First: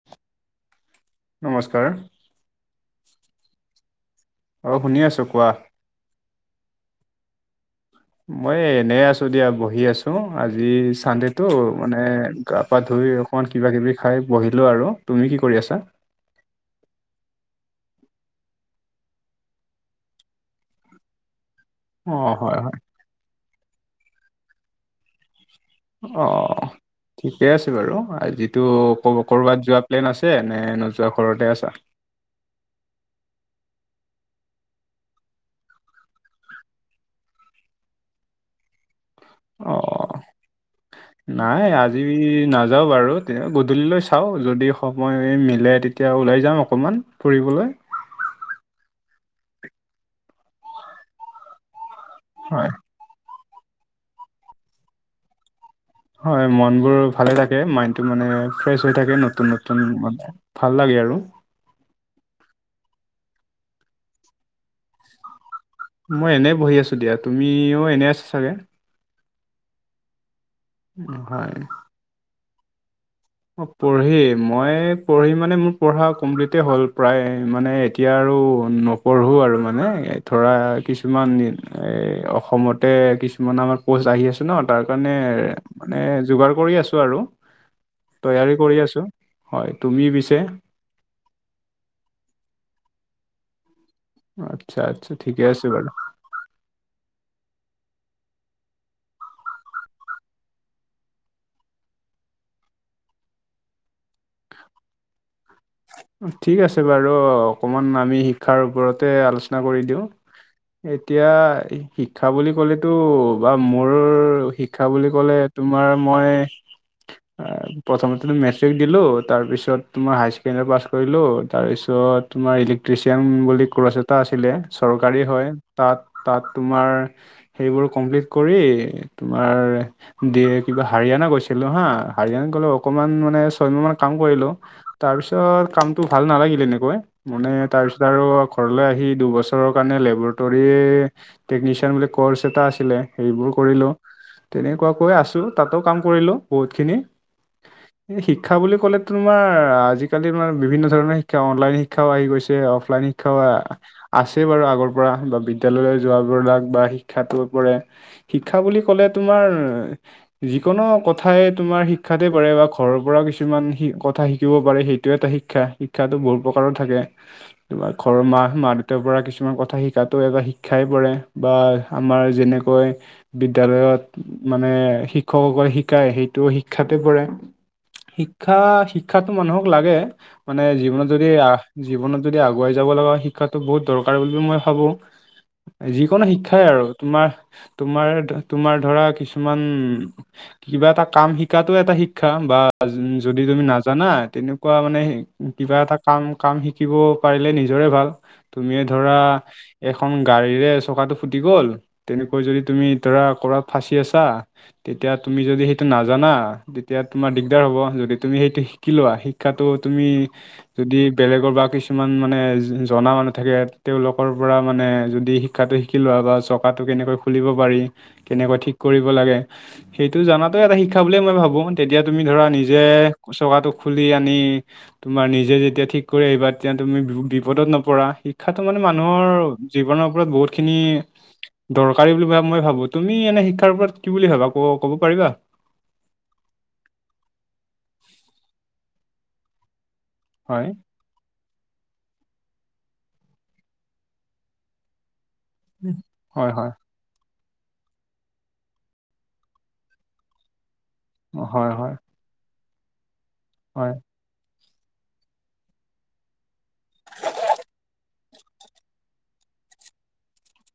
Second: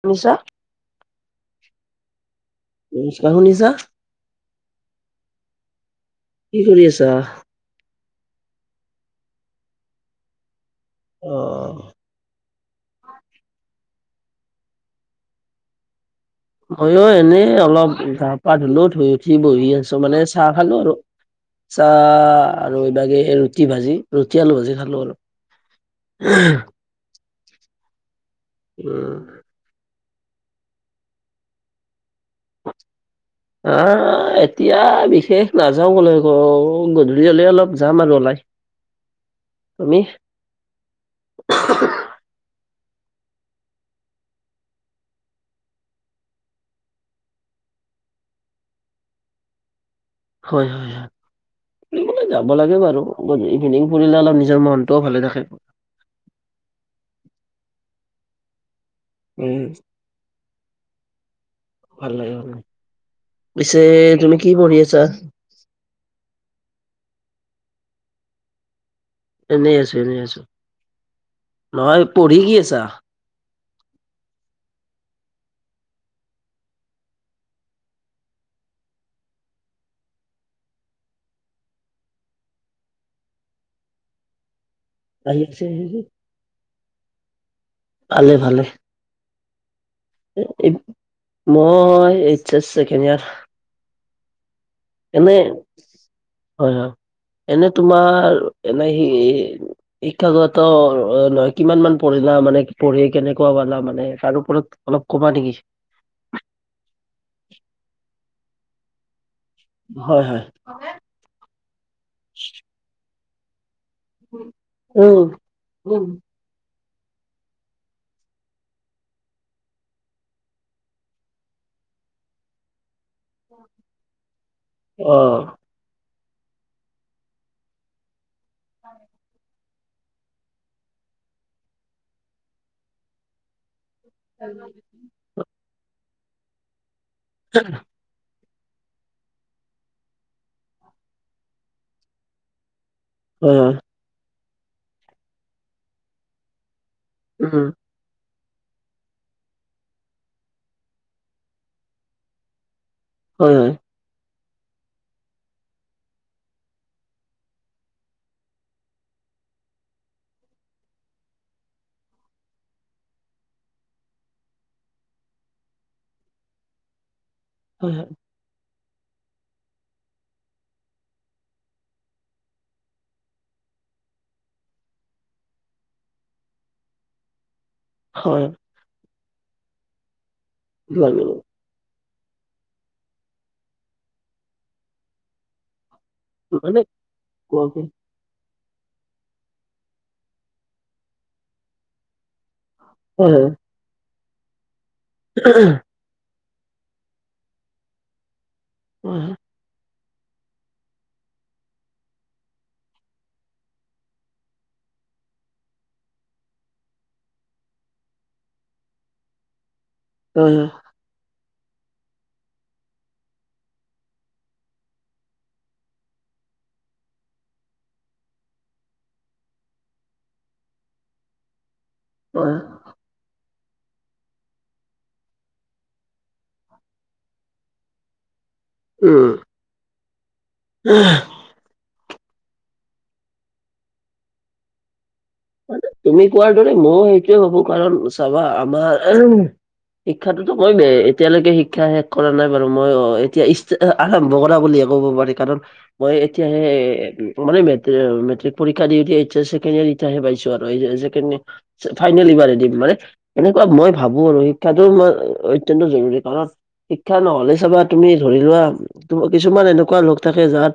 শুনিছা? নমস্কাৰ। নমস্কাৰ, শুনিছা? অঁ শুনি আছোঁ কোৱা। কি কৰি আছা? মই এনেই আছো দিয়া বহি আছো আজি চানডেটো অ' মানে - গা পা ধুই অকণমান কিবা কিবি খাই বহিলোঁ আৰু, তুমি কি কৰি আছা? মইও এনেই অলপ গা পা ধুলো ধুই উঠি বহি আছো, মানে চাহ খালো আৰু। চাহ অ হয় হয় আৰু এইবাগে ৰুটি ভাজি ৰুটি আলু ভাজি খালো আৰু। অঁ ঠিকে আছে বাৰু আজিটো উম, ক'ৰবাত যোৱা - প্লেন আছে নে নোযোৱা ঘৰতে আছা? [unintelligible] আহ এতিয়া বিশেষ নাযাও কলৈকো, গধূলি হ'লে অলপ যাম আৰু ওলাই। [inaudible] অ' নাই আ - আজি নাযাওঁ বাৰু তে গধূলিলৈ চাওঁ যদি সময় মিলে তেতিয়া ওলাই যাম অকণমান। ফুৰিবলৈ। হয় হয় ফুৰিবলে যাব হয় লাগে বাৰু। গধুলি ইভিনিং ফুৰিলে অলপ নিজৰ মনটোও ভালে থাকে। হয় মন বোৰ ভালে থাকে মাইন্ডটো মানে ফ্ৰেছ হৈ থাকে নতুন উম, নতুন মানে। ভাল লাগে আৰু। ভাল লাগে আৰু, পিছে তুমি কি পঢ়ি আছা? মই এনেই বহি আছো দিয়া, তুমিও এনে আছা চাগে? এনেই আছো এনেই আছো। নহয়। নহয় পঢ়ি কি আছা? অ পঢ়ি মই পঢ়ি মানে মোৰ পঢ়া কমপ্লিট হ'ল প্ৰায় মানে - এতিয়া আৰু নপঢ়োঁ আৰু মানে ধৰা কিছুমান দিন এই অসমত - তাতে কিছুমান আমাৰ পষ্ট আহি আছে ন তাৰ কাৰণে আহি আছে মানে যোগাৰ কৰি আছো আৰু। ভালে তৈয়াৰী ভালে কৰি আছো। হয়, তুমি পিছে? এই- মই এইচছ এছ ছেকেণ্ড ইয়াৰ। আচ্ছা আচ্ছা এনে ঠিকে আছে বাৰু। হয় হয় এনেই তোমাৰ এনেই সি - শিক্ষাগত লৈ কিমান মান পঢ়িলা মানে পঢ়ি কেনেকুৱা পালা মানে তাৰ ওপৰত - অলপ কবা নেকি? ঠিক আছে বাৰু অকমান আমি শিক্ষাৰ ওপৰতে আলোচনা - আলোচনা কৰি দিওঁ। হয় হয় এতিয়া শিক্ষা বুলি ক'লে - টো বা মোৰ শিক্ষা বুলি উম ক'লে তোমাৰ উম মই- প্ৰথমতে টো মেট্ৰিক দিলো তাৰপিছত তোমাৰ হাইচে - ণ্ডৰি পাছ কৰিলো তাৰপিছত তোমাৰ ইলিক- ্ট্ৰিচিয়ান বুলি কৰ্চ এটা আছিলে অ চৰকাৰী হয় তাত তাত তোমাৰ - সেইবোৰ কমপ্লিট কৰি তোমাৰ দিয়ে কিবা হাৰিয়ানা গৈছিলো হা হাৰিয়ানাত গ'লে অকনমান মানে ছয়মাহ মান কাম কৰিলো তাৰ পিছত কামটো ভাল নালাগিল এনেকৈ মানে তাৰ পিছত আৰু ঘৰলৈ আহি দুবছৰৰ কাৰণে লেবৰেটৰী টেকনিচিয়ান বুলি ক'ৰ্চ এটা আছিলে সেইবোৰ হয় হয় কৰিলো তেনেকুৱাকৈ আছো তাতো কাম কৰিলো বহুত খিনি উম এই শিক্ষা বুলি ক'লে তোমাৰ আজিকালি মানে বিভিন্ন ধৰণৰ শিক্ষা অনলাইন শিক্ষাও আহি গৈছে অফলাইন শিক্ষাও হয় হয় আহ আছেই বাৰু আগৰ পৰা বা বিদ্যালয়লৈ যোৱাবিলাক বা শিক্ষটো পৰে শিক্ষা বুলি ক'লে তোমাৰ যিকোনো কথাই তোমাৰ শিক্ষাতে পৰে বা ঘৰৰ পৰাও কিছুমান শি কথা শিকিব বাৰু সেইটো এটা শিক্ষা শিক্ষাটো বহুত প্ৰকাৰৰ থাকে হয় তোমাৰ ঘৰৰ মাহ মা তেওঁৰ পৰা কিছুমান কথা শিকাতো এটা শিক্ষাই পৰে বা আমাৰ যেনেকৈ বিদ্যালয়ত মানে শিক্ষকসকল শিকায় সেইটোও শিক্ষাতে পৰে হয় হয় শিক্ষা শিক্ষাতো মানুহক লাগে মানে জীৱনত যদি লাগিব আহ জীৱনত যদি আগুৱাই যাব লগা শিক্ষাটো বহুত দৰকাৰ বুলি মই ভাবো যিকোনো শিক্ষাই মানে আৰু তোমাৰ কোৱা কি তোমাৰ তোমাৰ ধৰা কিছুমান কিবা এটা কাম শিকাটো এটা শিক্ষা বা হয় যদি হয় তুমি নাজানা তেনেকুৱা মানে সে কিবা এটা কাম কাম শিকিব পাৰিলে নিজৰে ভাল তুমিয়ে ধৰা হয় এখন গাড়ীৰে চকাটো ফুটি গ'ল তেনেকৈ যদি তুমি ধৰা ক'াত ফাঁচি আছা তেতিয়া তুমি যদি সেইটো নাজানা তেতিয়া তোমাৰ দিগদাৰ হ'ব যদি তুমি সেইটো শ কি লোৱা শিক্ষাটো তুমি হয় যদি বেলেগৰ বা কিছুমান মানে জনা মানুহ থাকে তেওঁলোকৰ পৰা মানে যদি শিক্ষাটো শিকি লোৱা বা চকাটো কেনেকৈ খুলিব পাৰি কেনেকৈ ঠিক কৰিব লাগে সেইটো জানাটো এটা শিক্ষা বুলিয়ে মই ভাবো তেতিয়া তুমি ধৰা হয় হয় নিজে চকাটো খুলি আনি তোমাৰ নিজে যেতিয়া ঠিক কৰি আহিবা তেতিয়া তুমি বিপদত নপৰা শিক্ষাটো মানে মানুহৰ জীৱনৰ ওপৰত বহুতখিনি উম দৰকাৰী বুলি মই ভাবো তুমি এনে শিক্ষাৰ ওপৰত কি বুলি ভাবা ক ক'ব পাৰিবা তুমি কোৱাৰ দৰে ময়ো সেইটোৱে ভাবো কাৰণ চাবা আমাৰ শিক্ষাতোতো হয় কমেই এতিয়ালৈকে শিক্ষাাহে কৰা নাই বাৰু মই অ এতিয়া ষ্টা আৰম্ভ কৰা বুলিয়ে ক'ব পাৰি কাৰণ মই হয় এতিয়াাহে হয় মানে মেট্ৰিক পৰীক্ষা দি এইছেে ে পাইছো আৰু হয় হয় ফাইনেল ইবাৰ দিম মানে এনেকুৱা মই হয় ভাবো শিক্ষাটো অত্যন্ত জৰুৰী কাৰণ শিক্ষা নহলে চাবা তুমি ধৰি লোৱাম কিছুমান এনেকুৱা লোক থাকে যাৰ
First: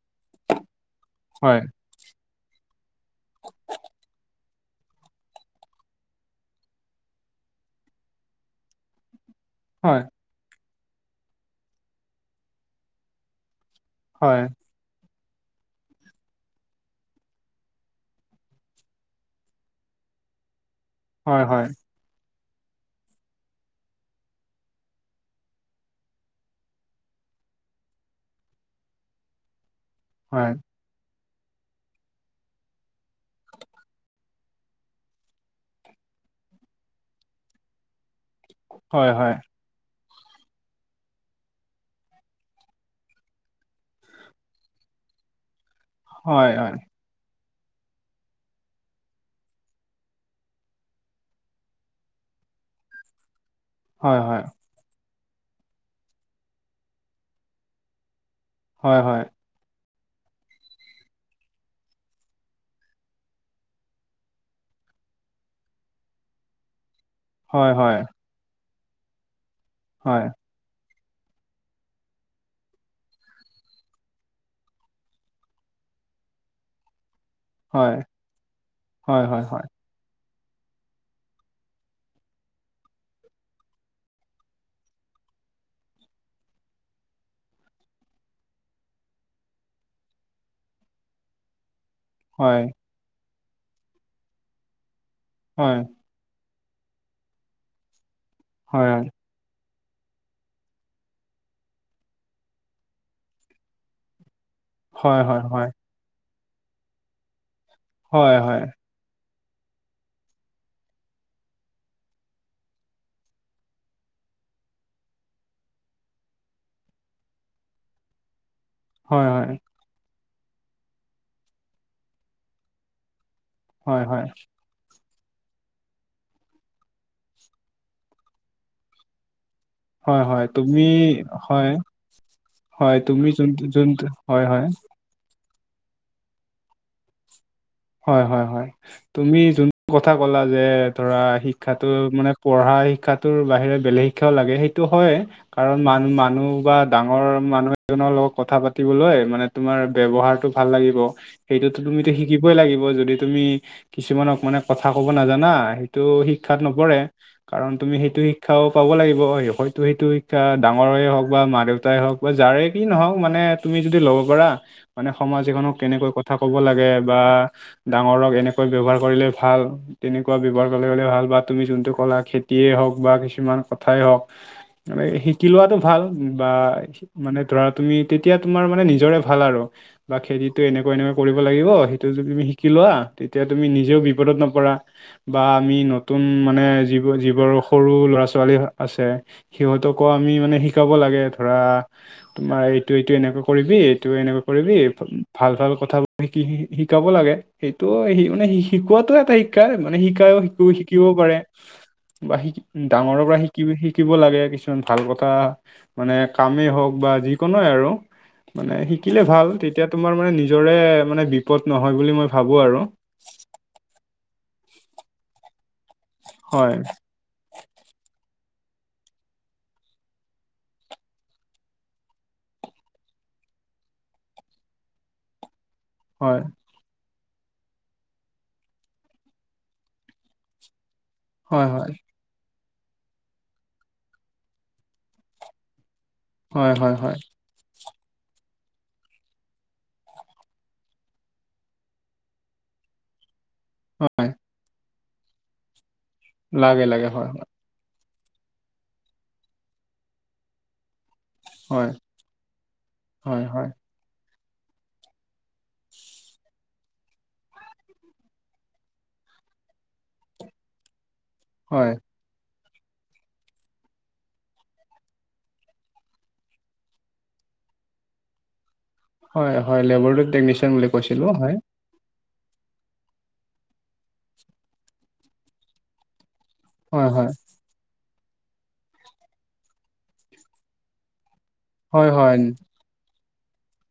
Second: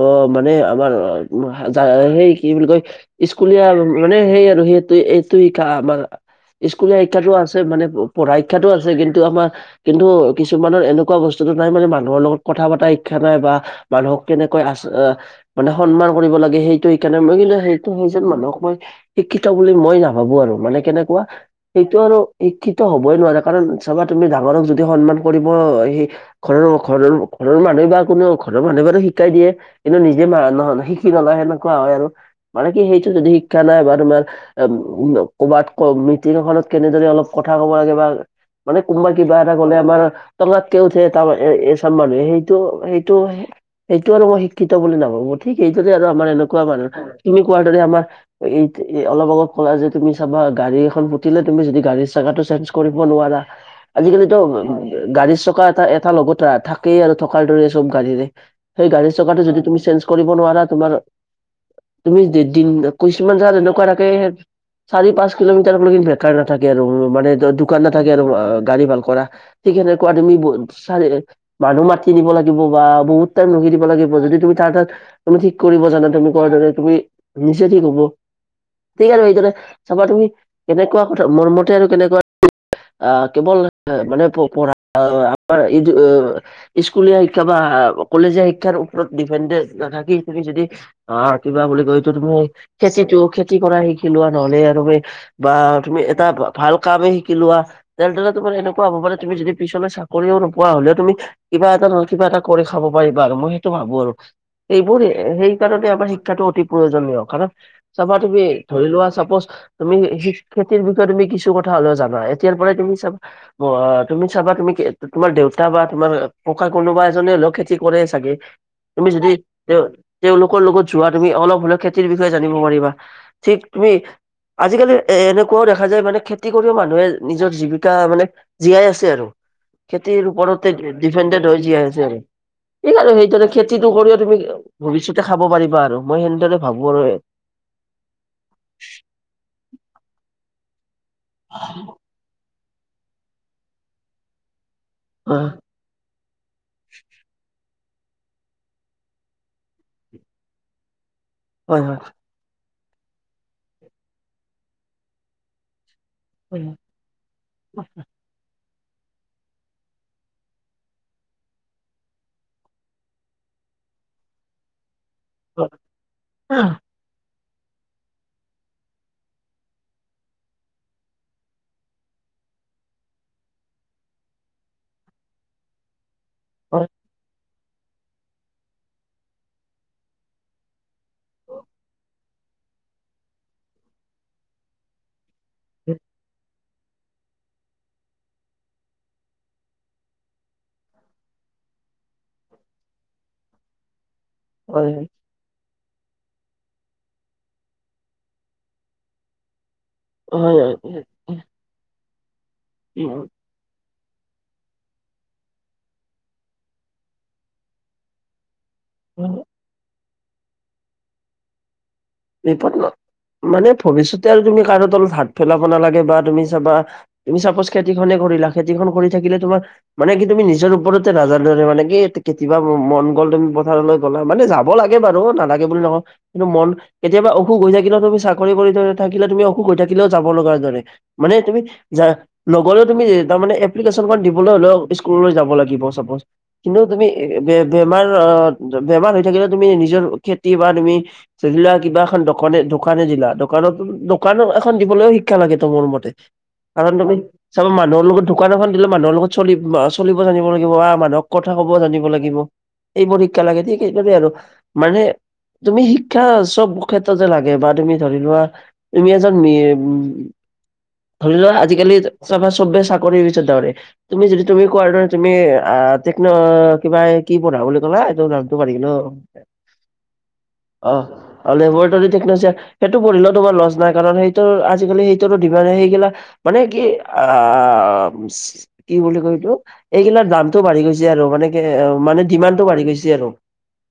অ মানে আমাৰ হয় হাজাৰ সেই কি বুলি কয় ইচ স্কুলীয়া মানে সেই আৰু সেইটো এইটো ক আমাৰ স্কুলীয়া শিক্ষাতো আছে মানে পঢ়া শিক্ষাতো আছে কিন্তু আমাৰ হয় কিন্তু কিছুমানৰ এনেকুৱা বস্তুটো নাই মানে মানুহৰ লগত কথা পতা শিক্ষা নাই বা মানুহক হয় কেনেকৈ আচ মানে সন্মান কৰিব লাগে সেইটো সেইকাৰণে মই কি সেইটো স যেন মানুহক মই এই শিক্ষিত বুলি মই নাভাবো আৰু মানে কেনেকুৱা হয় সটো আৰু শিক্ষিত হ'বই নোৱাৰে কাৰণ চাবা তুমি ডাঙৰক যদি সন্মান কৰিব সি ঘৰৰ ঘৰৰ ঘৰৰ মানুহে বা কোনো ঘৰৰ মানুহ যদি শিকাই দিয়ে কিন্তু নিজে মা হয় নহলে শিকি নলয় সেনেকুৱা হয় আৰু। মানে কি সেইটো যদি শিক্ষা নাই বা তোমাৰ আম ক'ৰবাত কমিটি এখনত কেনেদৰে অলপ কথা ক'ব লাগে বা মানে হয় কোনোবাই হয় কিবা এটা ক'লে আমাৰ টঙাতকে উঠে তাৰপৰা এ এচাম মানুহে সেইটো, সেইটো সেইটো আৰু মই শিক্ষিত বুলি নাভাৱোঁ। ঠিক এইদৰে আৰু আমাৰ হয় এনেকুৱা হয় মানুহ থাকে তুমি কোৱাৰ দৰে আমাৰ এই এ অলপ আগত ক'লা যে তুমি চাবা গাড়ী এখন ফুটিলে, তুমি যদি গাড়ীৰ চকাটো চেঞ্জ কৰিব নোৱাৰা। হয় আজিকালিটো হয় গাড়ীৰ চকা এটা এটা লগত থা থাকেই আৰু থকাৰ দৰেই চব গাড়ীৰে। সেই হয় গাড়ী হয় চকাটো যদি তুমি চেঞ্জ কৰিব নোৱাৰা। তোমাৰ তুমি দি দিন কিছুমান জেগাত এনেকুৱা থাকে সেয়াত চাৰি, পাঁচ কিলোমিটাৰলৈকে বেকাৰ নাথাকে আৰু মানে ত ' হয় দোকান নাথাকে আৰু আঁ--গাড়ী ভাল কৰা। ঠিক সেনেকুৱা হয় তুমি ব ' চাৰি মানুহ মাতি নিব লাগিব বা বহুত টাইম ৰখি দিব লাগিব। যদি তুমি তাৰ তাত তুমি ঠিক কৰিব জানা তুমি কোৱাৰ দৰে। তুমি নিচে ঠিক হয় হ'ব। ঠিক আছে হয় হয় বাৰু হয় হয় এতিয়ালে। চাবা তুমি কেনেকুৱা কথা, মৰমতে আৰু কেনেকুৱা আ কেৱল মানে প পঢ়া আমাৰ এইটো স্কুলীয়া শিক্ষা বা কলেজীয়া শিক্ষাৰ ওপৰত ডিপেন্দেণ্ড নাথাকি তুমি যদি আঁ কিবা বুলি কৈটো তুমি হয় খেতিটো খেতি কৰা শিকি লোৱা। নহলে আৰু সেই বা তুমি এটা ভা ভাল কামেই শিকি লোৱা। তেনেদৰে তোমাৰ সেনেকুৱা হয় হয় হ'ব পাৰে তুমি যদি পিছলৈ চাকৰিও নোপোৱা। হ'লেও তুমি কিবা এটা নহয় কিবা এটা কৰি খাব পাৰিবা আৰু মই সেইটো ভাৱোঁ আৰু। এইবোৰ সে হয় হয় হয় সেই কাৰণে আমাৰ শিক্ষাটো অতি প্ৰয়োজনীয় কাৰণ চাবা হয় তুমি, হয় ধৰিলোৱা চাপোছ তুমি খেতিৰ বিষয়ে তুমি কিছু কথা হ'লেও জানা। এতিয়াৰ পৰাই তুমি চাবা বা তুমি চাবা তুমি কে তোমাৰ দেউতা বা তোমাৰ ককা কোনোবা এজনে হ'লেও খেতি কৰে চাগে? তুমি হয় হয় যদি তেওঁ তেওঁলোকৰ লগত যোৱা তুমি অলপ হ'লেও খেতিৰ বিষয়ে জানিব পাৰিবা। ঠিক তুমি হয় হয় আজিকালি এ এনেকুৱাও দেখা যায় মানে খেতি কৰিও মানুহে নিজৰ জীৱিকা মানে জীয়াই আছে আৰু। হয় খেতিৰ হয় ওপৰতে তুমি ডিপেণ্ডেত হৈ হয় জীয়াই আছে আৰু। হয় ঠিক আৰু তুমি সেইদৰে যোনটো খেতিটো যোনটো কৰিও তুমি হয় হয় ভৱিষ্যতে খাব পাৰিবা আৰু। মই সেনেদৰে ভাৱোঁ আৰু। হয়, হয় হয়। তুমি যোনটো কথা ক'লা যে ধৰা শিক্ষাটো মানে পঢ়া শিক্ষাটোৰ বাহিৰে বেলেগ শিক্ষাও লাগে। সেইটো হয় কাৰণ মান মানুহ বা ডাঙৰ মানুহ এজনৰ লগত কথা পাতিবলৈ মানে তোমাৰ ব্যৱহাৰটো ভাল লাগিব। সেইটোতো হয় তুমিতো শিকিবই লাগিব। যদি তুমি কিছুমানক মানে কথা ক'ব নাজানা। সেইটো শিক্ষাত নপৰে। কাৰণ তুমি সেইটো শিক্ষ শিক্ষাও পাব লাগিব। হয়তো সেইটো শিক্ষা ডাঙৰৰে হওক বা মা-দেউতাই হওক বা যাৰে কি নহওক মানে তুমি যদি ল'ব পাৰা। মানে সমাজ এখনক কেনেকৈ কথা ক'ব লাগে বা ডাঙৰক এনেকৈ ব্যৱহাৰ কৰিলে ভাল তেনেকুৱা ব্যৱহাৰ ক'লে গ'লে মানে ভাল বা তুমি যোনটো ক'লা, খেতিয়ে হওঁক বা কিছুমান কথাই হওঁক। মানে, শিকি লোৱাটো ভাল বা মানে, ধৰা তুমি তেতিয়া তোমাৰ মানে নিজৰে ভাল আৰু বা খেতিটো এনেকুৱা এনেকুৱা কৰিব লাগিব। তাৰপিছত তুমি শিকিলোৱা। তেতিয়া তুমি নিজেও বিপদত নপৰা বা আমি নতুন মানে যিব যিবোৰ সৰু ল'ৰা-ছোৱালী আ আছে। সিহঁতকো আমি মানে শিকাব লাগে ধৰা তোমাৰ এইটো এইটো এনেকে কৰিবি, এইটো এনেকে কৰিবি, হয় হয় ভাল ভাল কথাবোৰ শিকিবি শিকাব লাগে সেইটোও সি মানে শিকোৱাত এটা শিক্ষাই মানে শিকাইও শিকো শিকিব হয় পাৰে। বা শিক ডাঙৰৰ পৰা শিকি শিকি শিকিব লাগে কিছুমান ভাল কথা মানে কামেই হওঁক বা যিকোনোৱে আৰু। মানে শিকিলে হয় ভাল। তেতিয়া তোমাৰ মানে নিজৰে মানে বিপদ নহয় বুলি মই ভাবো বিপদ ন আৰু মানে ভৱিষ্যতে আৰু তুমি কাৰো তলত হাত পেলাব নালাগে, বা তুমি চাবা হয় তুমি চাপোচ খেতি খনে কৰিলা, খেতিখন কৰি থাকিলে তোমাৰ মানে কি তুমি নিজৰ ওপৰতে ৰাজাৰে দৰে মানে কি কেতিয়া মন গ'ল তুমি পথাৰলৈ গ'লা মানে যাব লাগে বাৰু, নালাগে বুলি নকওঁ হয় কিন্তু মন কেতিয়াবা অসুখ হৈ থাকিলও তুমি চাকৰি কৰি থ থাকিলে তুমি অসুখ হৈ থাকিলেও যাব লগা দৰে। মানে তুমি হয় হয় যাৰ লগলেও তুমি তাৰমানে এপ্লিকেশ্যন দিবলৈ হলেওঁ স্কুললৈ যাব লাগিব চাপোজ। হয় কিন্তু হয় তুমি হয় বে বেমাৰ অ', বেমাৰ হৈ থাকিলেও তুমি নিজৰ খেতি বা তুমি ধৰি লোৱা কিবা এখন দোকানে দোকানে দিলা। দোকানত হয় দোকানৰ এখন দিবলৈও শিক্ষা লাগে ত মোৰ মতে। লাগে কাৰণ লাগে তুমি হয় হয় চাবা মানুহৰ লগত দোকান এখন দিলে মানুহৰ লগত চল চলিব জানিব লাগিব বা মানুহক কথা কব হয় জানিব লাগিব। এইবোৰ শিক্ষা হয় লাগে হয় দে সেইবাবে আৰু মানে তুমি শিক্ষা চব ক্ষেত্ৰত যে লাগে বা তুমি ধৰি লোৱা তুমি এজন মি ধৰি লোৱা হয় আজিকালি চাবা চবে চাকৰিৰ পিছত দৌৰে। তুমি যদি তুমি কোৱাৰ দৰে আ তেকন আহ কিবা এ কি পঢ়া বুলি ক'লা এই নামটো পাহৰি গিলো। হয় হয়। লবৰেটৰি টেকনিচিয়ান বুলি কৈছিলো হয়। লেবৰটৰি টেকনিসিয়ান সেইটো পঢ়িলে তোমাৰ লছ নাই, কাৰণ সেইটো আজিকালি সেইটোৰও ডিফ সেইগিলা মানে কি হয় আ হয় আ চি কি বুলি কয় এইটো, এইগিলাৰ দামটো বাঢ়ি গৈছে আৰু মানে এ হয় মানে হয় ডিমাণ্ডটো বাঢ়ি গৈছে আৰু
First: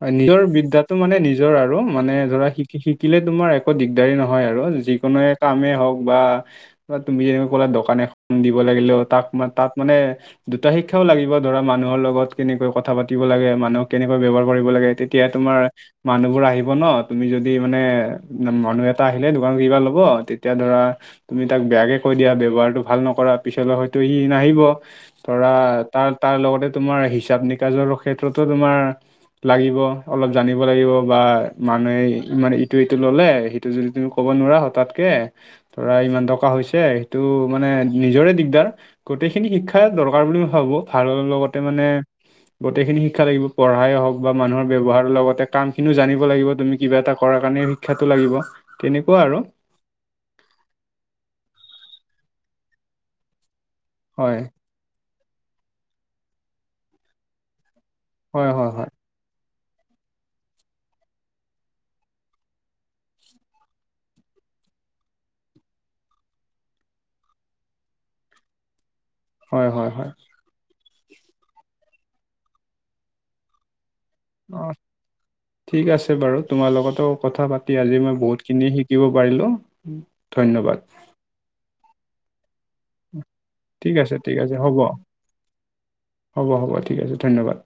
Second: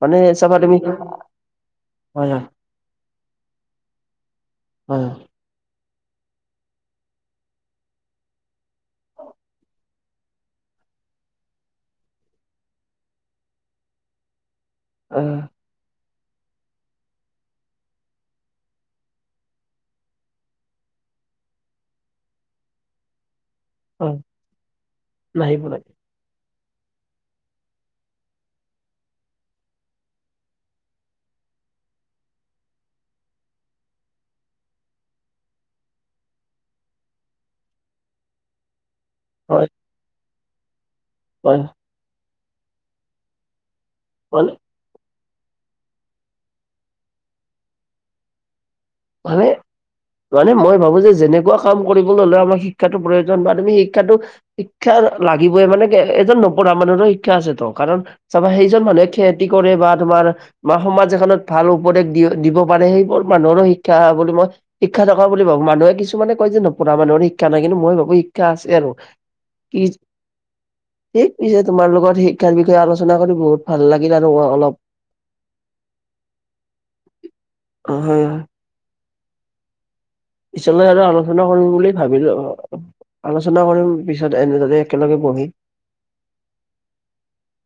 মানে, নিজৰ চাবা তুমি বিদ্যাটো মানে নিজৰ আৰু মানে হয় ধৰা শিক শিকিলে তোমাৰ একো দিগদাৰি নহয় আৰু, হয় হয় যিকোনোৱে কামেই হওঁক বা তুমি যেনে কলা দোকান এখন দিব লাগিলেও তাক ম তাত মানে কা দুটা শিক্ষাও লাগিব ধৰা, মানুহৰ লগত কেনেকৈ কথা পাতি লাগে মানুহক কেনেকৈ ব্যৱহাৰ কৰিব লাগে, তেতিয়া হয় তোমাৰ মানুহবোৰ আহিব ন! তুমি যদি মানে মানুহ এটা আহিলে দোকানত কিবা ল'ব তেতিয়া ধৰা তুমি তাক বেয়াকে কৈ দিয়া, ব্যৱহাৰটো ভাল নকৰা। পিছলৈ হয়তো হয় সি নাহিব ধৰা নাহিব লাগে তাক তাৰ লগতে তোমাৰ হিচাপ নিকাজৰো ক্ষেত্ৰতো তোমাৰ লাগিব। অলপ জানিব লাগিব বা মানুহে ইমান ইটো সিটো ল'লে সেইটো যদি তুমি ক'ব নোৱাৰা হতাৎ কে ধৰা ইমান টকা হৈছে, সেইটো মানে নিজৰে দিগদাৰ গোটেইখিনি হয় শিক্ষা দৰকাৰ বুলি ভাবো আৰু হয় লগতে মানে গোটেইখিনি শিক্ষা লাগিব, পঢ়াই হওঁক বা মানে মানুহৰ ব্যৱহাৰৰ লগতে কাম খিনিও জানিব লাগিব তুমি কিবা এটা কৰাৰ কাৰণে শিক্ষাটো লাগিব। তেনেকুৱা আৰু মানে, মানে মই ভাবো যে যেনেকুৱা কাম কৰিবলে হ'লে আমাৰ শিক্ষাটো প্ৰয়োজন শিক্ষাতটো হয় শিক্ষা লাগিবই মানে কি, এজন নপঢ়া মানুহৰো শিক্ষা আছেতো কাৰণ চাবা হয় হয় সেইজন হয় মানুহে খেদ যি কৰে বা তোমাৰ সমাজ এখনত ভাল উপদেশ দি দিব পাৰে, সেইবোৰ মানুহৰো শিক্ষা ক্ষা বুলি মই শিক্ষা থকা বুলি ভাবো। মানুহে কিছুমানে কয় যে নপঢ়া মানুহৰ শিক্ষা নাই, কিন্তু মই ভাবো শিক্ষা আছে আৰু হয় কি হয় হয় কি পিছে তোমাৰ লগত শিক্ষাৰ বিষয়ে আলোচনা কৰি বহুত ভাল লাগিল আৰু। অলপ অ', ঠিক আছে বাৰু তোমাৰ লগতো কথা পাতি আজি মই হয় বহুতখিনি শি শিকিব পাৰিলো। পিছলৈ আৰু আলোচনা কৰিম বুলি ভাবিলো। আলোচনা ঠিক কৰিম আছে ঠিক পিছত আছে হ'ব এনেদৰে একেলগে বহি। হ'ব হ'ব ঠিক আছে ধন্যবাদ।